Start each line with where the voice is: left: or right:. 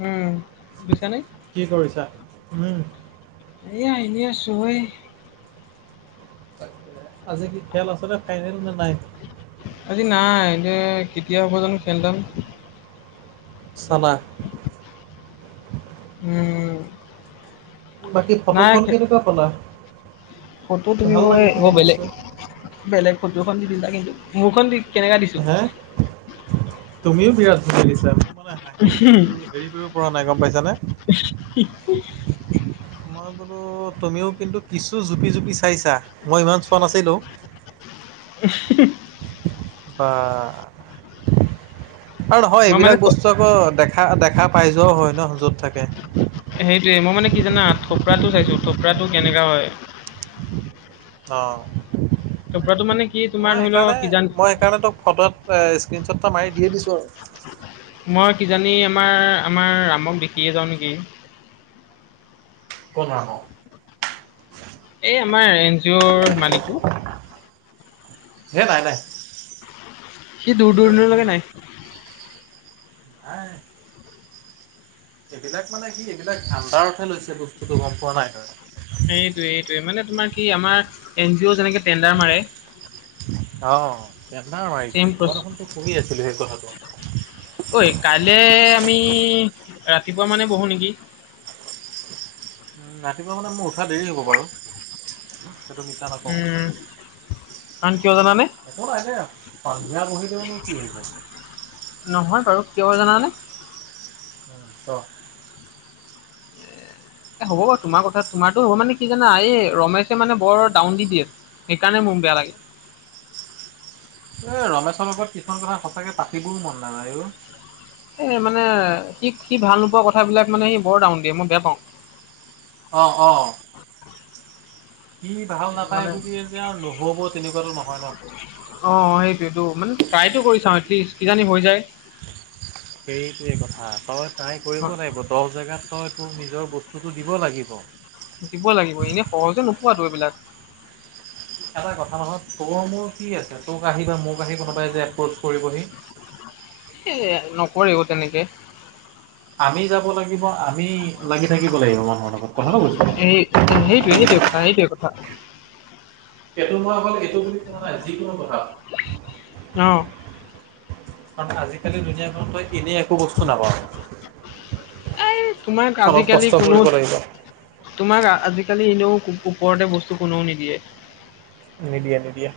left: উম। বুজিছানে?
right: কি কৰিছা? উম।
left: এইয়া এনেই আছোঁ হয়।
right: আজি কি খেল আছে নে ফাইনেল নে নাই?
left: আজি নাই, এতিয়া কেতিয়া হ'ব জানো খেল খন।
right: চালা?
left: উম।
right: বাকী
left: নাই
right: ফটোখন
left: খে-
right: কেনেকুৱা কলা?
left: ফটো তুমি মই ম বেলেগ - বেলেগ ফটোখন দি দিলা কিন্তু মোৰখন দি কেনেকা দিছো
right: হে! তুমিও বিৰাট ভাল লাগিছা, মোক মানে হাঁহিত ৰো হেৰি কৰিব পৰা নাই গম পাইছানে?
left: কি
right: মই বোলো তুমিও কিন্তু কিছু জুপি - জুপি চাইছা? মই ইমান চোৱা নাছিলোঁ। [inaudible]
left: ই হিহি
right: বা! আৰু নহয়
left: মই মানে
right: এইবিলাক বস্তু আকৌ দেখ খা দেখা পাই যোৱাও হয় ন য'ত থাকে।
left: সেইটোয়ে মই মানে কি জানা থপৰাটো চাইছো থপৰাটো কেনেকা হয়?
right: অঁ।
left: থপৰাটো মানে কি তোমাৰ ধৰি লও কিজান
right: সেইকাৰণে তোক ফটোত এ স্ক্ৰীণশ্বট এ মাৰি দিয়ে দিছোঁ আৰু।
left: মই কিজানি আমাৰ - আমাৰ ৰামক দেখিয়ে যাওঁ নেকি?
right: ক না ক?
left: এই আমাৰ এন জি অ'ৰ মালিকটো।
right: হে নাই নাই।
left: সি দূৰ
right: সেইবিলাক হ'বই
left: দূৰণলৈকে
right: নোৱাৰে।
left: নাই।
right: নাই। এইবিলাক মানে কি এইবিলাক ভাণ্ডাৰতহে লৈছে বস্তুটো গম পোৱা নাই তই?
left: সেইটোৱে এইটোৱে মানে তোমাৰ কি আমাৰ এন জি অ' যেনেকে টেণ্ডাৰ মাৰে
right: অ টেণ্ডাৰ
left: চেম
right: মাৰিছে,
left: প্ৰচ
right: মই দেখোনতো শুনি আছিলো সেই কথাটো।
left: ঐ কাইলে আমি ৰাতিপুৱা মানে বহো নেকি?
right: উম ৰাতিপুৱা মানে মোৰ উঠা দেৰি হ'ব বাৰু। সেইটো মিছা নাপওঁ।
left: উম কাৰণ কিয় জানানে
right: একো নাই ন পানিয়া বহি দেওনো কি হব?
left: নহয় বাৰু কিয় জানানে?
right: উ অ।
left: এ হ'ব বাৰু তোমাৰ কথা তোমাৰতো হ'ব মানে কি জানা এই ৰমেশে মানে বৰ ডাউন দি দিয়ে সেইকাৰণে মোক বেয়া লাগে।
right: এ ৰমেশৰ লগত কিছুমান কথা সঁচাকে পাতিবও মন নাযায়ো।
left: এ মানে সি - সি ভাল নোপোৱা কথাবিলাক মানে সি বৰ ডাউন দিয়ে, মই বেয়া পাওঁ।
right: অঁ অঁ। সি ভাল নাপায়
left: মানে
right: বুলে যে আৰু নহব তেনেকুৱাতো নহয় ন?
left: অ সেইটোটো মানে ট্ৰাইটো কৰি চাও এটলিষ্ট কিজানি হৈ যায়।
right: সেইটোৱে কথা, তই তাই কৰিব
left: হয়,
right: নাই ব দহ জেগাত তই তোৰ নিজৰ বস্তুটো দিব লাগিব।
left: শিকিব লাগিব এনেই সহজে নোপোৱাতো এইবিলাক।
right: এটা কথা নহয় তোৰ মোৰ কি আছে? তোক আহি বা মোক আহি কোনোবাই যে এপ্ৰচ কৰিবহি?
left: সেয়াই নকৰিব তেনেকে।
right: আমি যাব লাগিব, আমি লাগি থাকিব লাগিব মানুহৰ লগত কথাটো কৈছো।
left: যেন সেইটোৱে - সেইটোৱে কথা সেইটোৱে কথা।
right: এইটো মই অকল এইটো বুলি কোৱা নাই যিকোনো কথা।
left: অ
right: কাৰন আজিকালি দুুনীয়াখন তই এনেই একো বস্তু নাপাওঁ,
left: এই তোমাক
right: অলপ
left: আজিকালি
right: কষ্ট
left: কোনো
right: কৰিব লাগিব।
left: তোমাক আজিকালি এনেও ওপৰতে বস্তু কোনেও নিদিয়ে।
right: নিদিয়ে নিদিয়ে।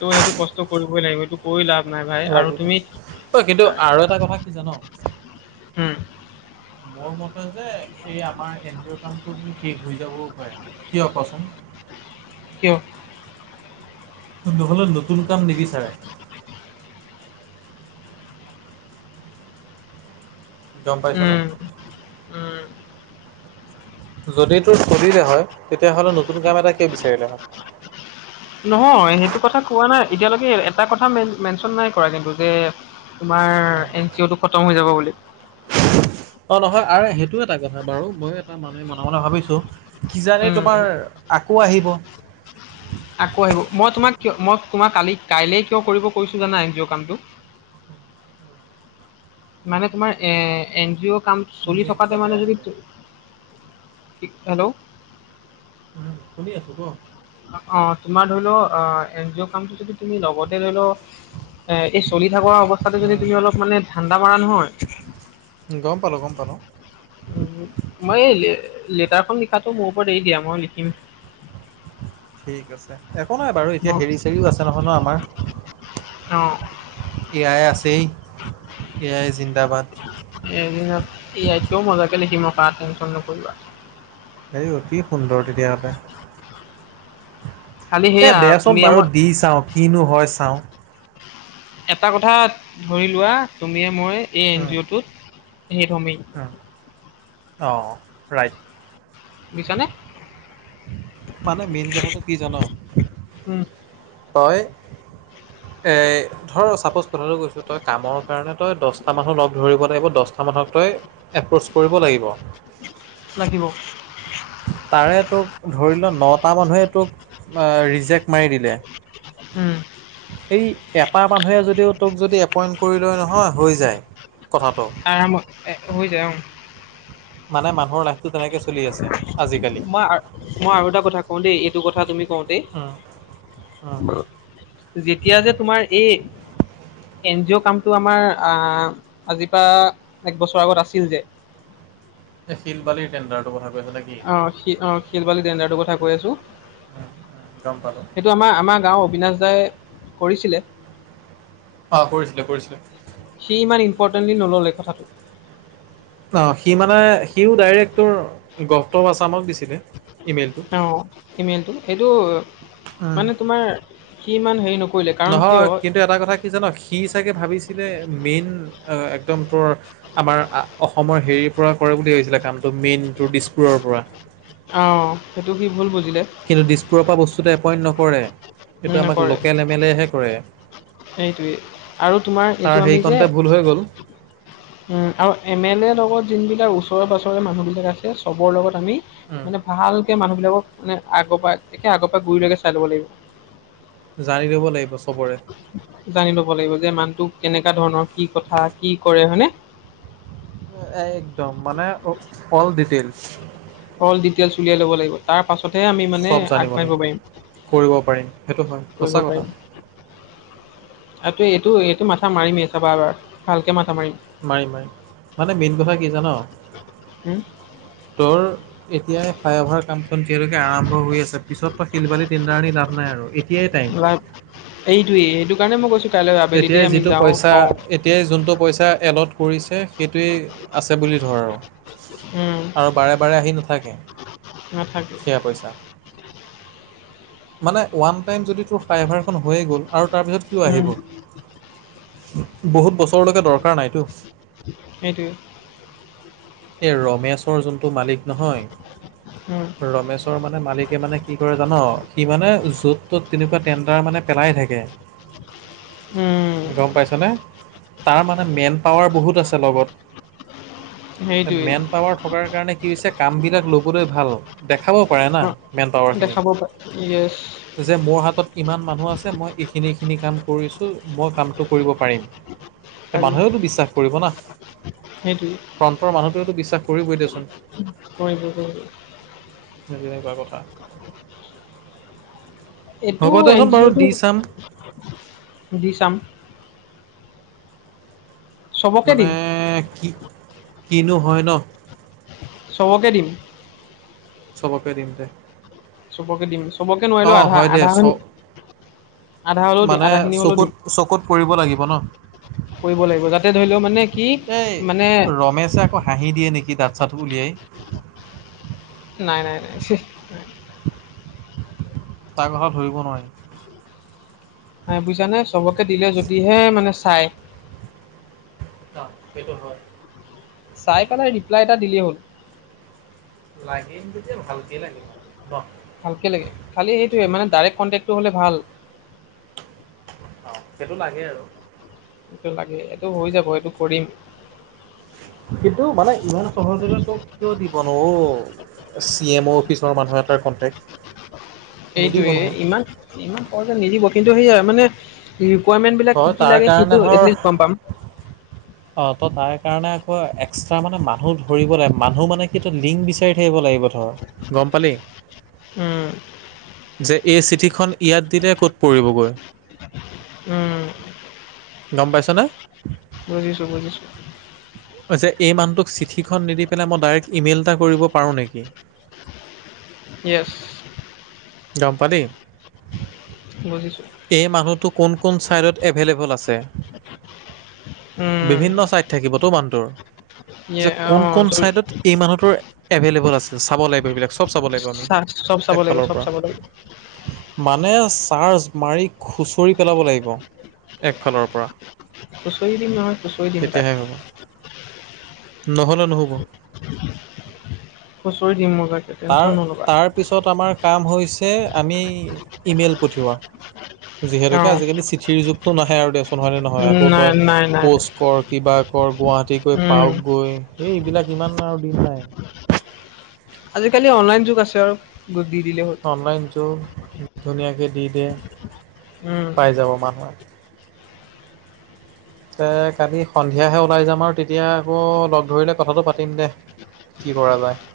left: ত' সেইটো কষ্ট কৰিবই লাগিব এইটো কৈ লাভ নাই ভাই আৰু
right: লাগিব
left: তুমি
right: ঐ কিন্তু আৰু এটা কথা কি জান
left: হম্।
right: মোৰ মতে যে এই আমাৰ এন জি অৰ কামটো কি ঠিক হৈ যাবও পাৰে কিয় কচোন?
left: কিয়?
right: নহ'লে নতুন কাম নিবিচাৰে। গম পাইছ নে?
left: উম উম।
right: যদি তোৰ চলিলে হয়, তেতিয়াহ'লে নতুন কাম এটা কিয় বিচাৰিলে হয়।
left: নহয় সেইটো কথা কোৱা নাই এতিয়ালৈকে এটা কথা মেনচন নাই কৰা কিন্তু যে তোমাৰ এন চি অ' টো খতম হৈ যাব বুলি।
right: অ নহয় আৰু সেইটো এটা কথা বাৰু মইও এটা মানুহে মনে মনে ভাবিছো কিজানি
left: উম
right: তোমাৰ আকৌ আহিব?
left: আকৌ আহিব মই তোমাক কিয় মই তোমাক কালি কাইলে কিয় কৰিব কৈছো জানা এন জি অ' কামটো?
right: [unintelligible]
left: মানে তোমাৰ এ এন জি অ' কাম চলি থকাতে
right: যাতে
left: মানে যদি
right: আহিলে
left: হেল্ল'।
right: উম শুনি আছো ক।
left: অ তোমাৰ ধৰি লও অ এন জি অ কামটো যদি তুমি লগতে ধৰি লও এ এই চলি থকা অৱস্থাতে যদি তুমি অলপ মানে ধান্দা মাৰা নহয়,
right: উম গম পালো গম পালো।
left: উম মই এই লেটাৰখন লিখাতটো মোৰ ওপৰত এৰি দিয়া মই লিখিম।
right: ঠিক আছে একো নাই বাৰু এতিয়া হেৰি চেৰিও আছে নহয় ন আমাৰ।
left: অঁ
right: এ আই আছেই এ আই জিন্দাবাদ।
left: এদিনত এ আইত কৈ মজাকে লিখিম ৰখা টেনশ্যন নকৰিবা।
right: এই অতি সুন্দৰ
left: খালি
right: তেতিয়াহ'লে। এ
left: সেয়া
right: দেচোন
left: তুমিয়ে
right: বাৰু
left: মই
right: দি চাওঁ কিনো হয় চাওঁ।
left: এটা কথা ধৰি লোৱা তুমি মই এই এন জি অ' টোত হেই সিত হমেই।
right: অ ৰাইট।
left: শুনিছানে?
right: মানে মেইন কথাটো কি জান
left: উম
right: হয়, এই ধৰ চাপোজ কথাটো কৈছোঁ তই কামৰ কাৰণে তই দহটা মানুহ লগ ধৰিব লাগিব দহটা মানুহক তই এপ্ৰচ কৰিব লাগিব।
left: লাগিব।
right: তাৰে তোক ধৰি ল নটা মানুহে তোক ৰিজেক্ট মাৰি দিলে,
left: উম।
right: সেই এটা মানুহে যদিও তোক যদি এপইণ্ট কৰি লয় নহয় হৈ যায়। কথাটো।
left: আৰামত হৈ যায় অ।
right: মানে মানুহ লা
left: মই মই আৰু এটা কথা কওঁ দেই এইটো কথা তুমি কওঁটেই
right: উম, উম।
left: যেতিয়া যে তোমাৰ এই এন জি অ' কামতটো আমাৰ আহ আজিৰ পৰা এক বছৰ আগত আছিল যে,
right: এ শিল বালিৰ টণ্ডাৰ।
left: অ অ শি শিল বালি ডেণ্ডাৰ কথা কৈ আছো।
right: উম, উম, গম পালোঁ
left: এটো আমাৰ আমাৰ গাও অবিনাশ দাই কৰিছিলে।
right: অ কৰিছিলে কৰিছিলে।
left: সি ইমান ইম্পৰ্টেণ্টলি নললে কথাটো।
right: অ সি মানে সিও ডাইৰেক্ট তোৰ গপ্তৰ আছামত দিচে।
left: অ ইমেইলটো এইটো
right: উম।
left: মানে তোমাৰ কি ইমান হেৰি ন।
right: নহয় কিন্তু এটা কথা কি জান সি চাগে ভাবিছিলে মেইন একদম তোৰ, আমাৰ অসমৰ হেৰিৰ পৰা কৰে বুলি ভাবিছিলে কামটো মেইনটো দিছপুৰ পৰা।
left: অ সেইটো সি ভুল বুজিলে।
right: কিন্তু দিছপুৰৰ পৰা বস্তুটো এপইণ্ট নকৰে
left: উম,
right: এইটো আমাক লোকেল এম এলে হে কৰে।
left: সেইটোৱে আৰু তোমাৰ
right: তাৰ
left: এইটো আমি যে,
right: সেইকণতে ভুল হৈ গ'ল
left: উম আৰু এম এলেৰ লগত যোন বিলাক ওচৰে পাজৰে মানুহবিলাক আছে চবৰ লগত আমি
right: উম,
left: মানে ভালকে মানুহ বিলাকক মানে আগৰ পৰা একে আগৰ পৰাই গুৰি লকে চাই ল'ব লাগিব।
right: জানি লব লাগিব চবৰে।
left: জানি ল'ব লাগিব যে মানুহটো কেনেকা ধৰণৰ কি কথা কি কৰে হয়নে।
right: একদম মানে অল ডিটেইলছ।
left: অল ডিটেলচ উলিয়াই ল'ব লাগিব। তাৰ পাছতহে আমি মানে
right: চব জানিব
left: আগবাঢ়িব
right: লাগিব কৰিব সেইটো হয়
left: পাৰিম কৰিব
right: সঁচা কথা
left: পাৰিম। আৰু এইটো এইটো মাথা মাৰিমেই চাবা এবাৰ ভালকে মাথা মাৰিম।
right: মাৰিম মাৰিম মানে মেইন কথা কি জান,
left: হুম,
right: তোৰ এতিয়া ফ্লাইঅভাৰ কামখন যতিয়ালৈকে আৰম্ভ হৈ আছে, পিছতো শিলবালি তিনদাৰণি আনি লাভ নাই আৰু এতিয়াই টাইম
left: এইটোয়েই এহেইটো কাৰণে মই কৈছো কাইলৈ
right: এতিয়াই
left: আবেলিতে আমি
right: যিটো
left: যাও
right: পইচা
left: কওঁ,
right: এতিয়াই যোনটো পইচা এলট কৰিছে সেইটোৱেই আছে বুলি ধৰ আৰু
left: উম,
right: আৰু বাৰে বাৰে আহি নাথাকে।
left: নাথাকে।
right: সেয়া পইচা, মানে ওৱান টাইম যদি তোৰ ফাইভাৰখন হৈয়ে গ'ল আৰু তাৰপিছত কিয়
left: উম,
right: আহিব। বহুত বছৰলৈকে দৰকাৰ নাইতো।
left: সেইটোৱে।
right: এই ৰমেশৰ যোনটো মালিক নহয়।
left: উম
right: ৰমেশৰ মানে মালিকে মানে কি কৰে জান সি মানে য'ত তত তেনেকুৱা টেণ্ডাৰ মানে পেলাই থাকে।
left: উম।
right: [inaudible] গম পাইছা নে তাৰ মানে মেন পাৱাৰ বহুত আছে লগত,
left: সেইটোৱেই
right: মেন পাৱাৰ থকাৰ কাৰণে কি হৈছে কামবিলাক ল'বলৈ ভাল দেখাবও পাৰে না।
left: অ',
right: মেন পাৱাৰখিনি।
left: দেখাব পাৰি য়েছ
right: যে মোৰ হাতত ইমান মানুহ আছে মই এইখিনি এইখিনি কাম কৰিছোঁ মই কাম কৰিব পাৰিম। মানুহেওতো বিশ্বাস কৰিব না।
left: সেইটো,
right: প্ৰন্তৰ মানুহটোৱেতো বিশ্বাস কৰিবই দিয়াচোন।
left: হয়, [unintelligible]
right: সেই তেনেকুৱা কথা।
left: এইটো
right: হ'ব
left: এন
right: দেচোন
left: জি
right: বাৰু
left: অ'টো
right: দি চাম।
left: দি ছাম। চবকে
right: মানে
left: দিম
right: কি কিনো হয় ন।
left: চ'বকে দিম।
right: চবকে দিম দে।
left: চ'বকে দিম চ'বকে, নোৱাৰিলো
right: অঁ
left: আধা
right: হয় দে
left: আধা
right: চ
left: আধা হ'লেও দিম
right: মানে
left: আধাখিনি হ'লেও
right: চকুত
left: দিম
right: চকুত পৰিব লাগিব ন।
left: কৰিব লাগিব, যাতে ধৰি লও মানে কি
right: এই
left: মানে
right: ৰমেশে আকৌ হাঁহি দিয়ে নেকি দাতঁ চাত উলিয়াই।
left: নাই, নাই, নাই, ছিঃ
right: তাৰ কথা ধৰিব নোৱাৰি।
left: নাই বুজিছা নে চবকে দিলে যদিহে মানে চাই।
right: অ'সেইটো হয়।
left: চাই পেলাই ৰিপ্লাই এটা দিলেই হ'ল।
right: লাগিম যেতিয়া ভালকে লাগিব আৰু নহ।
left: ভালকে লাগিম খালি সেইটোয়ে মানে ডাইৰেক্ কণ্টেক্টো হ'লে ভাল।
right: অ' সেইটো লাগে আৰু।
left: সেইটো লাগে, এইটো হৈ যাব এইটো কৰিম।
right: কিন্তু মানে ইমান সহজতে তোক তো দিব নোও। চি এম অ' অফিচৰ মানুহ এটাৰ কণ্টেক্ট। নিদিব
left: সেইটোৱে
right: নহয়
left: ইমান ইমান সহজে নিদিব কিন্তু, সেয়াই মানে। ৰিক'ৱাৰমেণ্ট বিলাক
right: তই
left: কি
right: তাৰ
left: লাগে
right: কাৰণে
left: সেইটো
right: ধৰ
left: এথল্লিচ গ'ম পাম।
right: অ' ত' তাৰ কাৰণে আকৌ এক্সট্ৰা মানে মানুহ ধৰিব লাগে, মানুহ মানে কি লিংক বিচাৰি থাকিব লাগিব ধৰ। গ'ম পালি।
left: উম।
right: যে এই চিঠিখন ইয়াত দিলে ক'ত পৰিবগৈ।
left: উম
right: গ'ম পাইছনে।
left: বুজিছোঁ বুজিছোঁ।
right: কৈছে এই মানুহটোক চিঠিখন নিদি পেলাই, মই ডাইৰেক্ট ইমেইল এটা কৰিব পাৰো নেকি?
left: য়েছ।
right: গ'ম পালি।
left: বুজিছোঁ।
right: এই মানুহটো কোন কোন ছাইডত এভেইলেবোল আছে।
left: উম
right: বিভিন্ন চাইড থাকিবতো মানুহটোৰ
left: ইয়ে
right: যে কোন
left: অ
right: কোন চাইডত এই মানুহৰ এভেইলেবোল আছে চাব লাগিব সেই বিলাক। চ'ব চাব লাগিব আমি
left: চা চব চাব লাগিব
right: একফালৰ
left: চব
right: পৰা।
left: চাব লাগিব
right: মানে চাৰ্জ মাৰি খুচৰি পেলাব লাগিব একফালৰ পৰা।
left: খুঁচৰি দিম নহয়, খুঁচৰি দিম
right: তেতিয়াহে
left: তাত
right: হ'ব নহ'লে নহ'ব।
left: হুঁচৰি দিম মই তাতে।
right: তাৰ তাৰপিছত আমাৰ কাম হৈছে আমি ইমেইল পঠিওৱা।
left: অ
right: যিহেতুকে আজিকালি চিঠিৰ যুগতটো নাহে আৰু দেচোন হয় নে নহয়
left: উম
right: আকৌ
left: নাই
right: তই
left: নাই নাই
right: প'ষ্ট ক'ৰ। কিবা ক'ৰ গুৱাহাটী গৈ
left: উম
right: পাওক গৈ এই এইবিলাক ইমান আৰু দিন নাই।
left: আজিকালি অনলাইন যুগ আছে আৰু গুদ দি দিলেই হ'ল
right: অনলাইন যুগ ধুনীয়াকে দি দিয়ে
left: উম
right: পাই যাব মানুহে তে কালি সন্ধিয়াহে ওলাই যাম আৰু তেতিয়া আকৌ লগ ধৰিলে কথাটো পাতিম দে কি কৰা যায়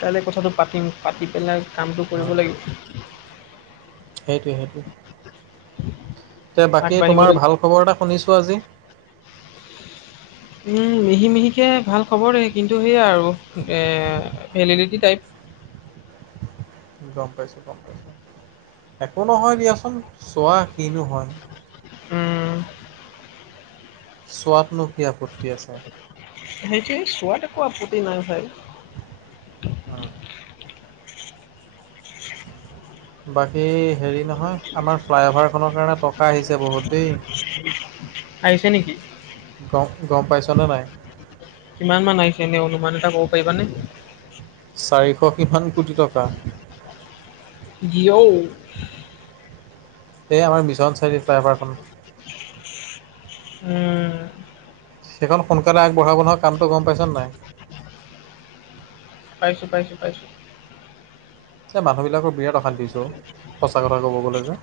left: কাইলে কথাটো পাতিম পাতি পেলাই কামটো কৰিব
right: উম
left: লাগিব
right: সেইটোৱে সেইটোৱে তে বাকী
left: আগবাঢ়িব
right: তোমাৰ
left: লাগিব
right: ভাল খবৰ এটা শুনিছোঁ আজি
left: উম মিহি মিহিকে ভাল খবৰ কিন্তু সেয়াই আৰু এ ভেলিডিটি টাইপ
right: গম পাইছো গম পাইছো একো নহয় দিয়াচোন চোৱা কিনো হয়
left: উম,
right: চোৱাতনো কি আপত্তি আছে
left: সেইটোৱে চোৱাত একো আপত্তি নাই ভাই
right: উম, বাকী হেৰি নহয় আমাৰ ফ্লাই অভাৰখনৰ কাৰণে টকা আহিছে বহুত দেই
left: [unintelligible] আহিছে নিকি
right: গম গম পাইছনে নাই
left: কিমান মান আহিছে এনে অনুমান এটা ক'ব পাৰিবানে
right: চাৰিশ কিমান কোটি টকা
left: যি ঔ
right: এই আমাৰ মিছন চাৰিআলিৰ ফ্ৰাইভাৰখন
left: উম,
right: সেইখন সোনকালে আগবঢ়াব নহয় কামটো গম পাইছা নাই
left: পাইছো পাইছো পাইছো
right: এ মানুহবিলাকৰ বিৰাট অশান্তি হৈছে অ সঁচা কথা ক'ব গ'লে যে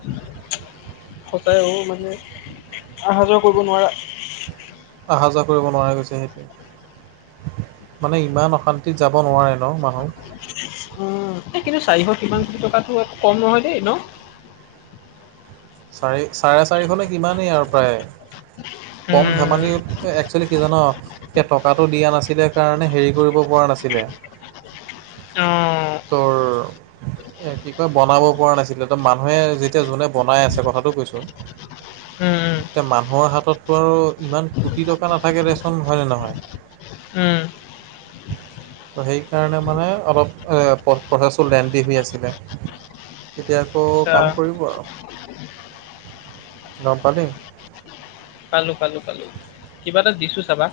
left: সচাই অ মানে অহা যোৱা কৰিব নোৱাৰা
right: অহা যোৱা কৰিব নোৱাৰা গৈছে সেইটোৱে মানে ইমান অশান্তিত যাব নোৱাৰে ন মানুহ
left: উম কিন্তু চাৰিশ কিমান কোটি টকাটো কম নহয় দেই ন
right: চাৰি চাৰে চাৰিশ নে কিমানেই আৰু প্ৰায় কম
left: উম,
right: ধেমালি একচুৱেলি কি জা-ন এ টকাটো দিয়া নাছিলে কাৰণে হেৰি কৰিব পৰা নাছিলে
left: অ
right: তোৰ এ কি কয় বনাব পৰা নাছিলে ত মানুহে যেতিয়া যোনে বনাই আছে কথাটো কৈছো [unintelligible]
left: উম, উম,
right: এতিয়া মানুহৰ হাততো আৰু ইমান কোটি টকা নাথাকে দেচোন হয় নে নহয়
left: উম
right: ত' সেইকাৰণে মানে অলপ অ প্ৰ প্ৰচেছটো লেণ্ডি হৈ আছিলে এতিয়া আকৌ
left: আচ্ছা
right: কাম কৰিব আৰু গম পালি
left: পালোঁ পালোঁ পালোঁ কিবা এটা দিছোঁ চাবা